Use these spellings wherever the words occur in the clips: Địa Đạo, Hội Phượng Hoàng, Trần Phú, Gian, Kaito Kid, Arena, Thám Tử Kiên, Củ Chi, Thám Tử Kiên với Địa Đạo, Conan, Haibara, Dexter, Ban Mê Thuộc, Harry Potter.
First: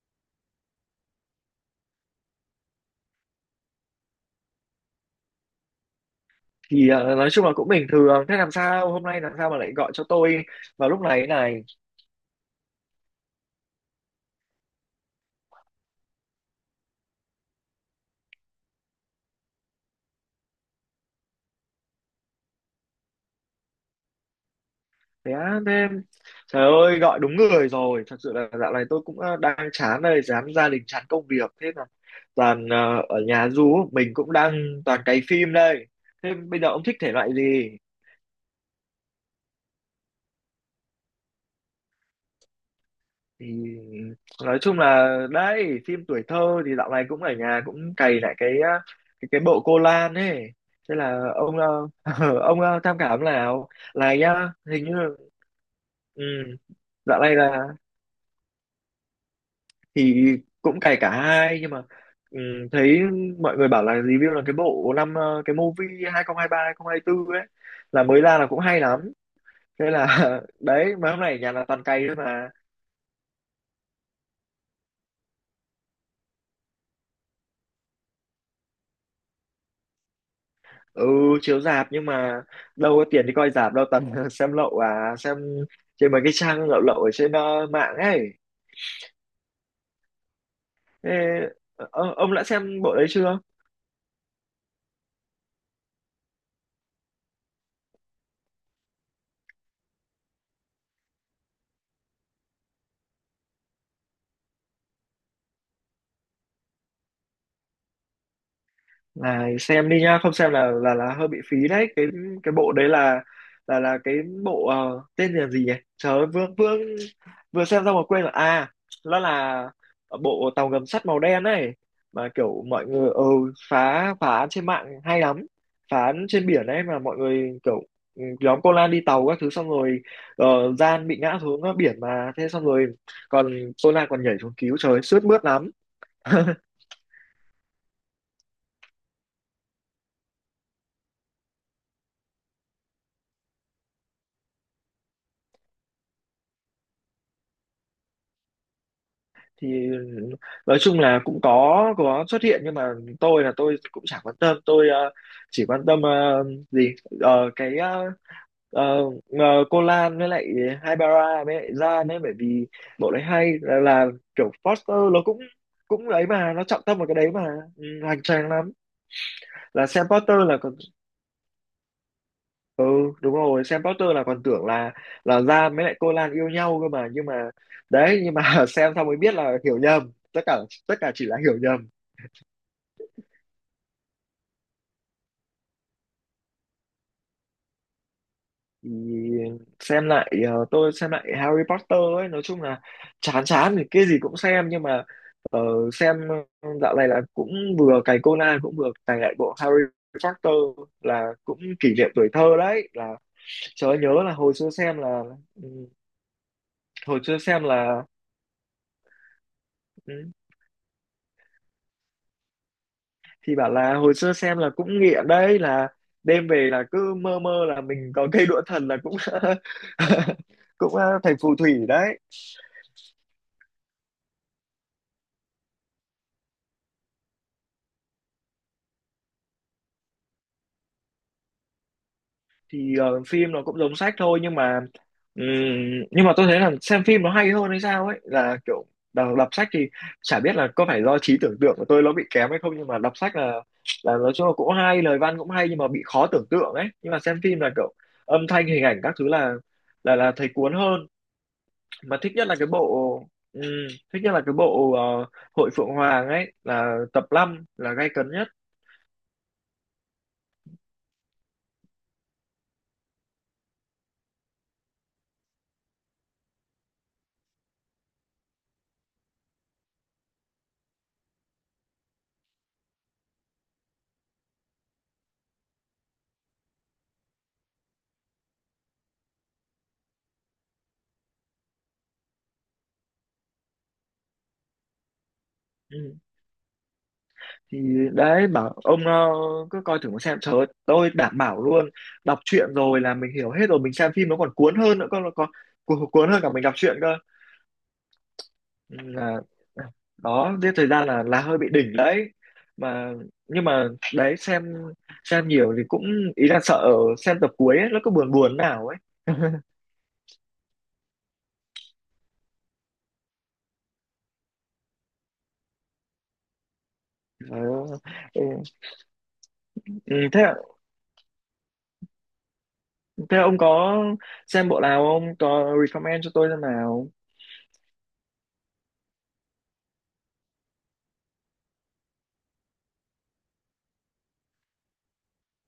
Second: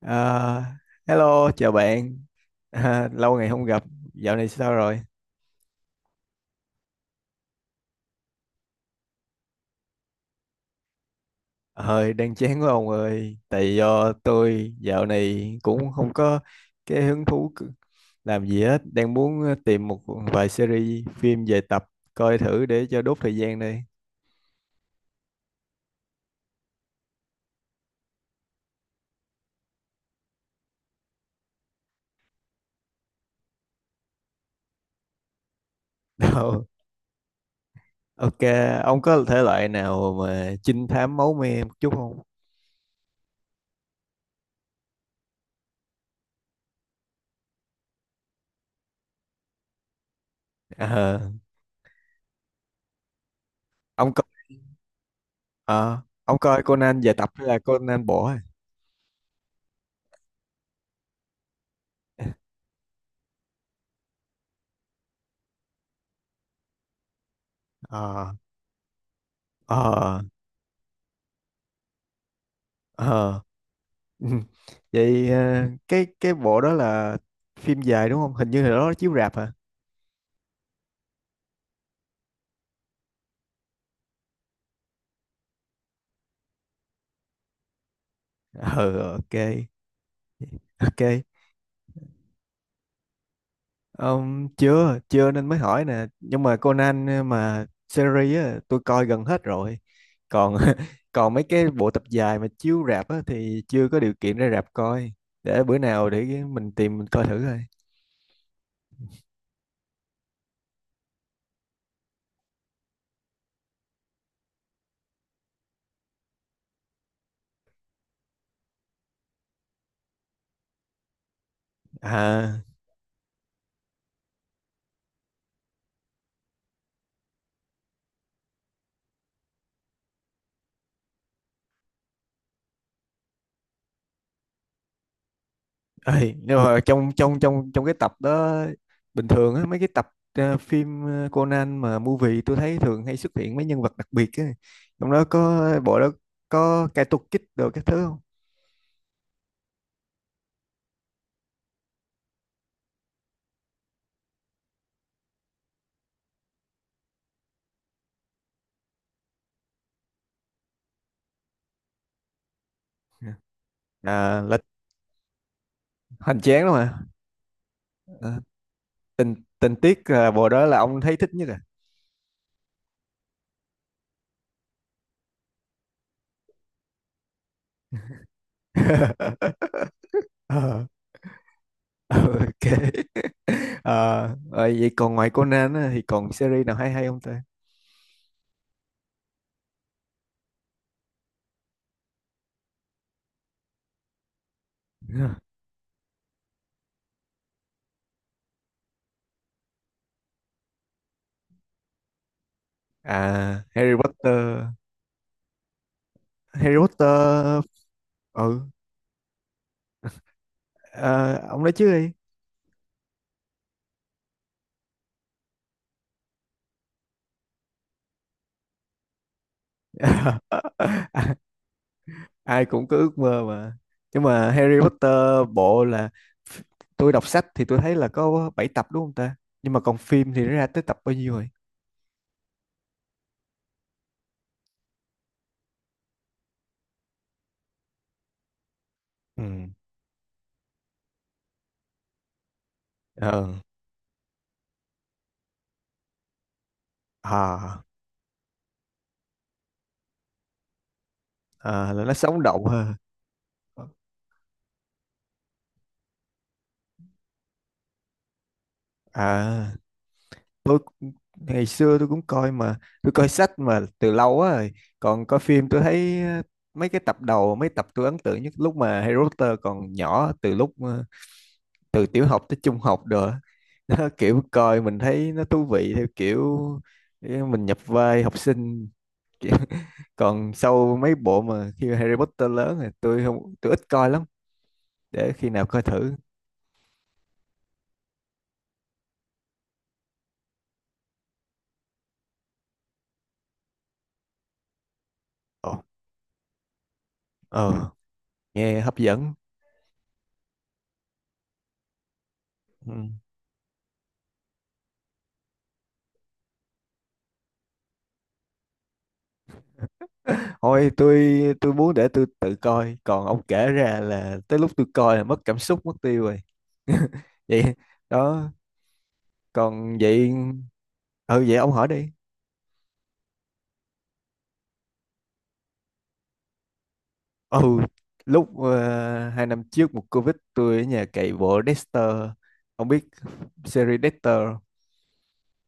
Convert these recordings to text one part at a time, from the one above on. Ờ, Hello, chào bạn. À, lâu ngày không gặp, dạo này sao rồi? Nói chung là cũng bình thường. Thế làm sao hôm nay làm sao mà lại gọi cho tôi vào lúc này thế này? Hơi đang chán quá ông ơi. Tại do tôi dạo này cũng không có cái hứng thú làm gì hết. Đang muốn tìm một vài series phim về tập coi thử để cho đốt thời gian đây. Thế á? Thế trời ơi, gọi đúng người rồi. Thật sự là dạo này tôi cũng đang chán đây, chán gia đình, chán công việc, thế là toàn ở nhà, du mình cũng đang toàn cày phim đây. Thế bây Đâu. giờ ông thích thể loại gì? Ok, ông có thể loại nào mà trinh thám máu me một chút không? thì nói chung là đấy, phim tuổi thơ thì dạo này cũng ở nhà cũng cày lại cái cái bộ cô Lan ấy. Thế Ờ, là ông ông tham khảo nào, ông này coi, nhá, hình như. ờ, Ừ, ông coi Conan về dạo tập này hay là là Conan bỏ? thì cũng cày cả hai nhưng mà ừ, thấy mọi người bảo là review là cái bộ năm cái movie 2023 2024 ấy là mới Ờ, ra là cũng hay lắm. Thế là ờ, đấy mấy hôm nay ở nhà là toàn cày thôi mà. ờ. Ừ. Vậy cái bộ đó là phim dài đúng không? Hình như là đó chiếu rạp hả? Ừ, chiếu rạp nhưng mà đâu có tiền đi coi rạp đâu, toàn xem lậu à, xem trên mấy cái trang lậu lậu ở trên mạng ấy. Ừ, ok, ok. Thế, ờ, ông đã xem bộ đấy chưa? Chưa, chưa nên mới hỏi nè. Nhưng mà Conan mà series á, tôi coi gần hết rồi. Còn còn mấy cái bộ tập dài mà chiếu rạp á, thì chưa có điều kiện ra rạp coi. Để bữa nào để mình tìm mình coi thử thôi. Này xem đi nhá, không xem là hơi bị phí đấy. Cái bộ đấy là cái bộ tên là gì nhỉ? Trời ơi, vừa vừa vừa xem xong mà quên rồi. À, nó là bộ tàu ngầm sắt màu đen ấy, mà À. kiểu mọi người phá phá án trên mạng hay lắm. Phá án trên biển ấy, mà mọi người kiểu nhóm cô Lan đi tàu các thứ, xong rồi ờ, Gian bị ngã xuống biển mà, thế xong rồi còn cô Lan còn nhảy xuống cứu, trời ơi, sướt mướt lắm. Ê, nhưng mà trong trong trong trong cái tập đó bình thường á mấy cái tập phim Conan mà movie tôi thấy thường hay xuất hiện mấy nhân vật đặc biệt á. Trong đó có bộ đó có Kaito Kid đồ các thứ không? thì nói chung là cũng có xuất hiện nhưng mà tôi cũng chẳng quan tâm, tôi chỉ quan tâm gì. Cái ờ, ờ, cô Lan với lại Haibara với lại Gian ấy, bởi vì bộ đấy hay là, À, kiểu là foster nó cũng cũng ấy hoành mà, tráng nó lắm trọng mà. tâm vào cái đấy mà. Ừ, hoành À, tráng lắm. tình tình Là tiết xem là poster bộ là đó còn là ông thấy thích nhất à. ừ, đúng rồi, xem poster là còn tưởng là Gian với lại cô Lan yêu nhau cơ mà, nhưng mà đấy, nhưng mà xem xong mới biết là hiểu nhầm tất cả, Ờ, tất cả chỉ là hiểu nhầm. ok. Ờ, rồi vậy còn ngoài Conan á, thì còn series nào hay hay không ta? thì xem lại tôi xem lại Harry Potter ấy, nói chung là chán chán thì cái gì cũng xem, nhưng mà ờ, xem dạo này là cũng vừa cày Conan cũng vừa cày lại bộ Harry Potter, là cũng kỷ niệm tuổi thơ đấy là À, trời Harry ơi, nhớ là hồi Potter, xưa xem là ừ, Harry hồi xưa Potter, xem là ừ. ừ, Ờ, ông nói trước đi. Bảo là hồi xưa xem là cũng nghiện đấy, là đêm về là cứ mơ mơ là mình có cây đũa thần, là cũng cũng Ai thành phù thủy đấy. ai cũng có ước mơ mà. Nhưng mà Harry Potter bộ là tôi đọc sách thì tôi thấy là có 7 tập đúng không ta? Nhưng mà còn phim thì nó ra tới tập bao nhiêu rồi? Phim nó cũng giống sách thôi, ừm, nhưng mà tôi thấy là xem phim nó hay hơn hay sao ấy, là kiểu đọc, Ừ. đọc sách thì chả biết là có phải do trí tưởng tượng của tôi nó bị kém hay không, nhưng mà đọc sách là ờ nói chung là cũng hay, lời văn cũng hay nhưng mà bị khó tưởng tượng ấy, nhưng mà xem phim là à, kiểu âm thanh hình ảnh các thứ là thấy cuốn hơn. Là nó Mà thích sống nhất là động cái hơn. bộ ừm, thích nhất là cái bộ Hội Phượng Hoàng ấy, là tập 5 là gay cấn nhất. à Ngày xưa tôi cũng coi mà. Tôi coi sách mà từ lâu á rồi. Còn coi phim tôi thấy mấy cái tập đầu mấy tập tôi ấn tượng nhất lúc mà Harry Potter còn nhỏ, từ lúc từ tiểu học tới trung học rồi á. Nó kiểu coi mình thấy nó thú vị, theo kiểu mình nhập vai học sinh. Còn sau mấy bộ mà khi Harry Potter lớn thì tôi không, tôi ít coi lắm, để khi nào coi thử. thì Đấy, bảo ông cứ coi thử mà xem, trời ơi, tôi đảm bảo luôn, đọc truyện rồi là mình hiểu hết rồi, mình xem phim nó còn cuốn hơn nữa, con còn Ờ. cuốn cuốn hơn cả mình đọc truyện cơ. ờ, Nghe Ừ, hấp dẫn. là đó giết thời gian là hơi bị đỉnh đấy Ừ. mà. Nhưng mà đấy, xem nhiều thì cũng ý là sợ xem tập cuối ấy, nó cứ buồn buồn nào ấy. Thôi, tôi muốn để tôi tự coi, còn ông kể ra là tới lúc tôi coi là mất cảm xúc mất tiêu rồi. Trời Vậy ơi. Ừ, đó. Còn ừ, vậy. thế Ừ, vậy ông hỏi đi. thế ông có xem bộ nào không, có recommend cho tôi xem nào? Ừ, lúc 2 năm trước một Covid tôi ở nhà cày bộ Dexter. Ông biết series Dexter không?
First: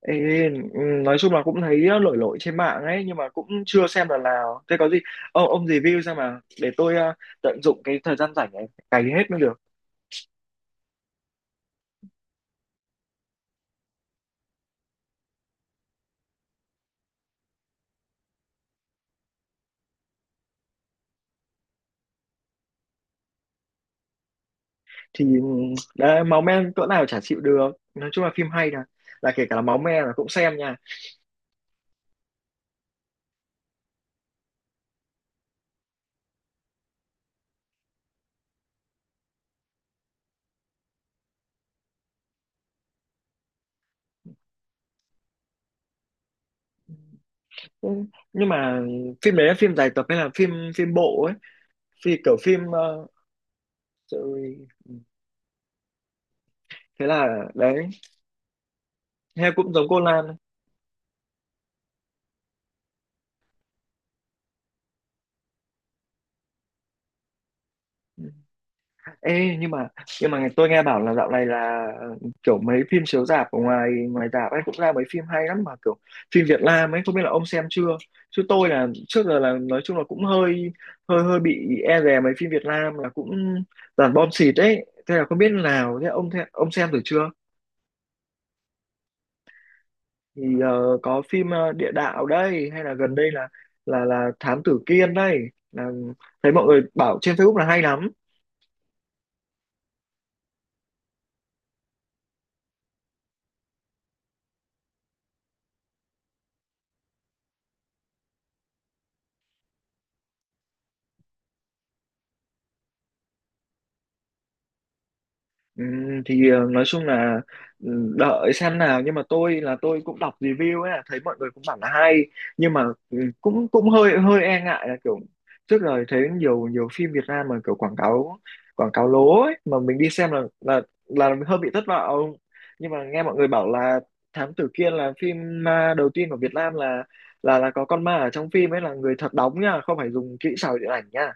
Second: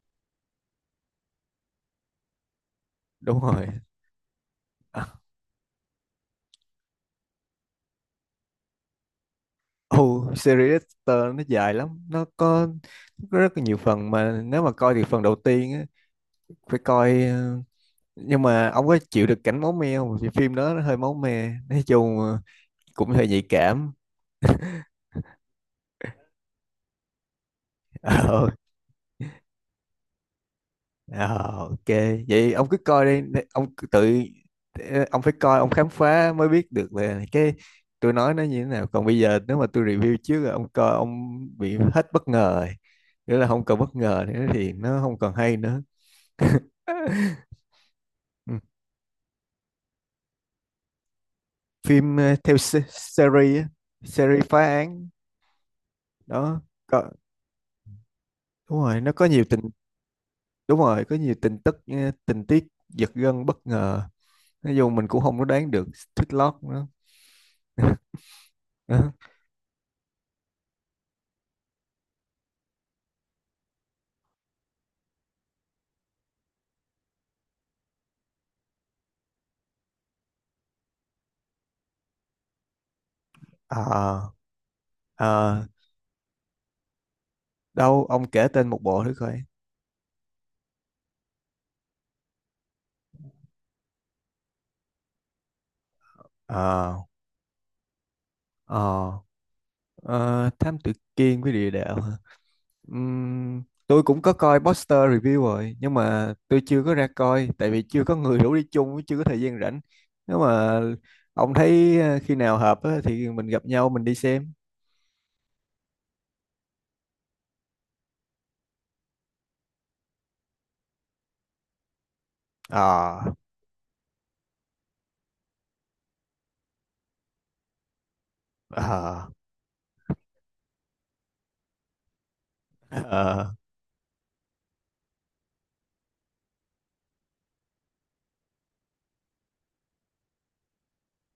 Ê, ừ, nói chung là cũng thấy lội lội trên mạng ấy, nhưng mà Đúng cũng rồi. chưa xem lần nào, thế có gì À, ông review xem mà, để tôi tận dụng cái thời gian rảnh này cày hết mới được. ừ. Series Dexter nó dài lắm, nó có rất là nhiều phần, mà nếu mà coi thì phần đầu tiên á, phải coi. Ờ, nhưng mà ông có chịu được cảnh máu me không? Vì phim đó nó hơi máu me, nói chung cũng hơi nhạy cảm. Ừ, đấy, máu me cỡ nào chả chịu được, nói chung là phim hay là kể cả là máu me là cũng xem nha. Ờ, ok. Vậy ông cứ coi đi, ông cứ tự ông phải coi, ông khám phá mới biết được là cái tôi nói nó như thế nào. Còn bây giờ nếu mà tôi review trước rồi ông coi, ông bị hết bất ngờ rồi, nghĩa là không còn bất ngờ nữa thì nó không còn hay nữa. Ừ, nhưng Ừ. mà phim đấy là phim dài tập hay là phim phim bộ ấy, Phim phim kiểu theo phim series á, series rồi, phá án. Đó thế có. là đấy Đúng rồi, nó có nhiều hay, tình. cũng giống cô Lan. Đúng rồi, có nhiều tình tức tình tiết giật gân bất ngờ, nói chung mình cũng không có đoán được twist lock nữa. Ê, nhưng mà tôi nghe bảo là dạo này là kiểu mấy phim chiếu rạp ở ngoài ngoài rạp ấy cũng ra mấy phim hay lắm, mà kiểu phim Việt Nam ấy, không biết là ông xem chưa, chứ tôi là trước giờ là nói chung là cũng hơi hơi hơi bị e dè mấy phim Việt Nam, là cũng toàn Ờ, bom xịt ấy, thế là không biết ờ, nào, thế, ông xem thử chưa? đâu ông kể tên một bộ thử coi. Có phim Địa Đạo đây, hay là gần đây là Thám Tử Kiên đây, là thấy mọi người Ờ, bảo trên Facebook là hay lắm. ờ, ờ, Thám Tử Kiên với Địa Đạo hả? Tôi cũng có coi poster review rồi, nhưng mà tôi chưa có ra coi tại vì chưa có người rủ đi chung với, chưa có thời gian rảnh. Nếu mà ông thấy khi nào hợp á, thì mình gặp nhau mình đi xem. Nói chung là đợi xem nào, nhưng mà tôi cũng đọc review ấy, thấy mọi người cũng bảo là hay, nhưng mà ờ cũng cũng hơi hơi e ngại là kiểu trước giờ thấy nhiều nhiều phim Việt Nam mà kiểu quảng cáo ờ lố ấy, mà mình đi xem là mình hơi bị thất vọng, nhưng ờ mà nghe mọi người ờ bảo là Thám Tử Kiên là phim ma đầu tiên của Việt Nam là có con ma ở trong phim ấy là người thật đóng nha, không phải dùng kỹ xảo điện ảnh nha.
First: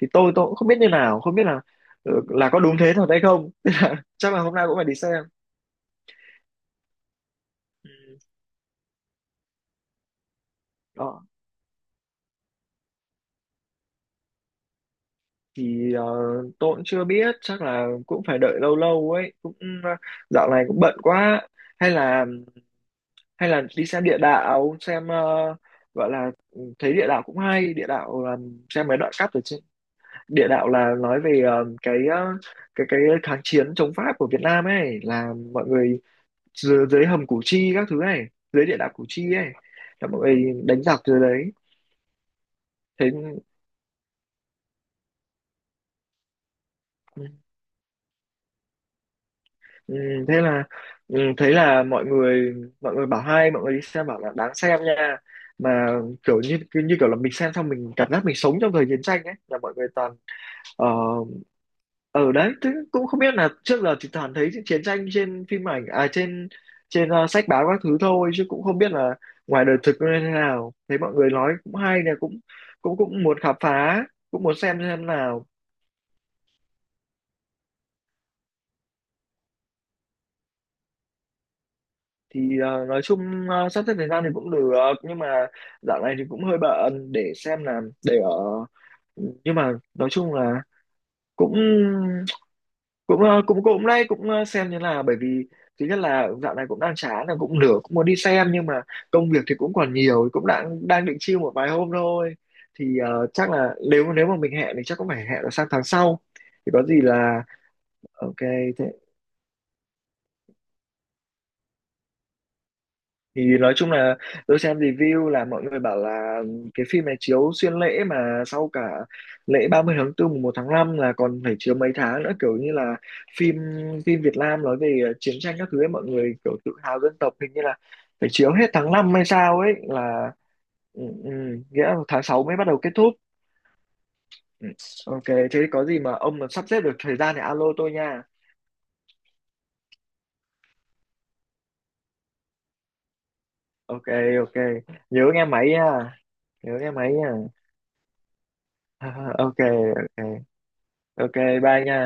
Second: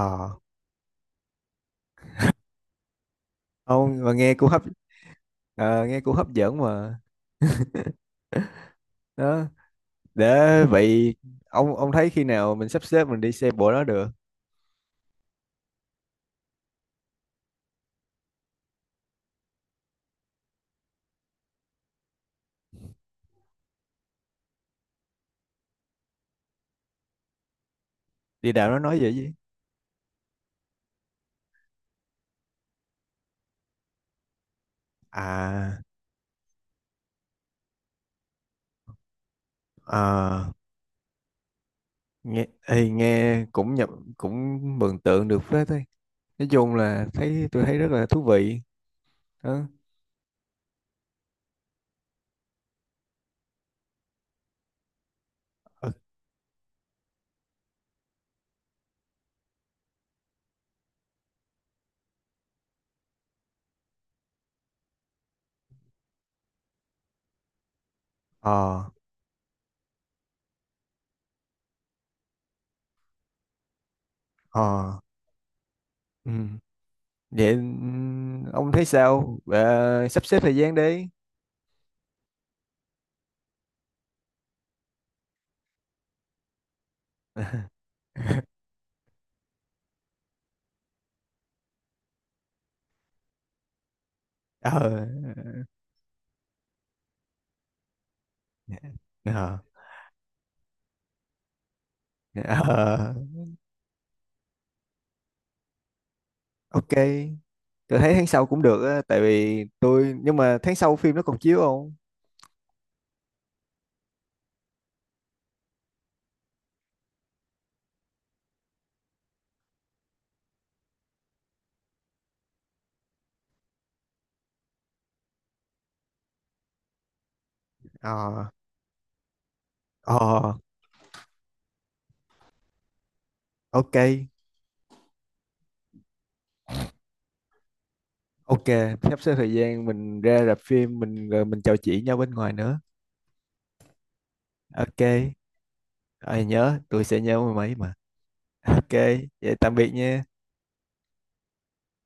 Tôi cũng không biết như nào, không biết là là có đúng thế thật hay không. Ông mà Chắc nghe là cũng hôm hấp, nay cũng phải đi xem. Nghe cũng hấp dẫn mà. Ừ. Đó, để vậy Đó. ông thấy khi nào mình sắp xếp mình đi xe bộ đó được. thì ờ, tôi cũng chưa biết, chắc là cũng phải đợi lâu lâu ấy cũng ờ, dạo này cũng bận quá. Hay là đi xem địa đạo xem gọi là ừ, thấy địa đạo cũng hay, địa đạo là Đi đảo nó xem mấy nói vậy đoạn chứ. cắt ở trên, địa đạo là nói về cái cái kháng chiến chống Pháp của Việt Nam ấy, là mọi À, người dưới hầm Củ Chi các thứ này, dưới địa đạo Củ Chi ấy là mọi ờ, người đánh giặc dưới đấy nghe ê, thế. nghe cũng nhập, cũng mường tượng được phết thôi. Nói chung là Ừ, tôi thấy rất là thú vị. đó ừ, thế là ừ, thấy là mọi người bảo hay, mọi người đi xem bảo là đáng xem nha, mà ờ kiểu như cứ như kiểu là mình xem xong mình cảm giác mình sống trong thời chiến tranh ấy, là mọi người toàn ờ, ở đấy, thế cũng không biết là trước giờ thì toàn thấy chiến tranh trên phim ảnh à, trên trên sách báo các thứ thôi chứ cũng không ờ biết là ngoài đời thực nó như thế nào, thấy mọi người nói cũng hay nè, cũng cũng cũng muốn khám phá, cũng muốn ờ, xem nào. ừ. Vậy ông thấy sao? Ờ, Sắp xếp thời gian đi. Nói chung sắp xếp thời gian thì cũng được, nhưng mà dạo này thì cũng hơi bận để xem là để ở, nhưng mà nói chung là cũng cũng ờ, cũng cũng nay cũng xem ờ như là, bởi vì thứ nhất là dạo này cũng đang chán, là cũng nửa cũng muốn đi xem, nhưng mà công việc thì ờ cũng còn nhiều, cũng đang đang định chill một vài hôm thôi. Ờ Chắc là nếu nếu mà mình hẹn thì chắc cũng phải hẹn là sang tháng sau, thì có ok. gì là Tôi thấy tháng ok. sau cũng được Thế á, tại vì tôi nhưng mà tháng sau phim nó còn chiếu không? Nói chung là tôi xem review là mọi người bảo là cái phim này chiếu xuyên lễ, mà sau cả lễ 30 tháng 4 mùng 1 tháng 5 là còn phải chiếu mấy tháng nữa, kiểu như là phim phim Việt Nam nói về chiến tranh các thứ ấy, mọi người kiểu tự hào dân tộc, hình như là phải ờ chiếu hết tháng 5 hay sao ấy là ờ ừ, ừ, nghĩa là tháng 6 mới bắt đầu kết thúc. ok, Ừ, ok. Thế có gì mà ông mà sắp xếp được thời gian thì alo tôi nha. ok. Sắp xếp thời gian mình ra rạp phim mình rồi mình trò chuyện nhau bên ngoài nữa. Ok, ok. Nhớ Ok. nghe máy nha. Ờ, Nhớ Nhớ, nghe tôi máy sẽ nha. nhớ mười mấy mà. Ok, vậy Ok, tạm biệt ok, nha. ok. Bye nha.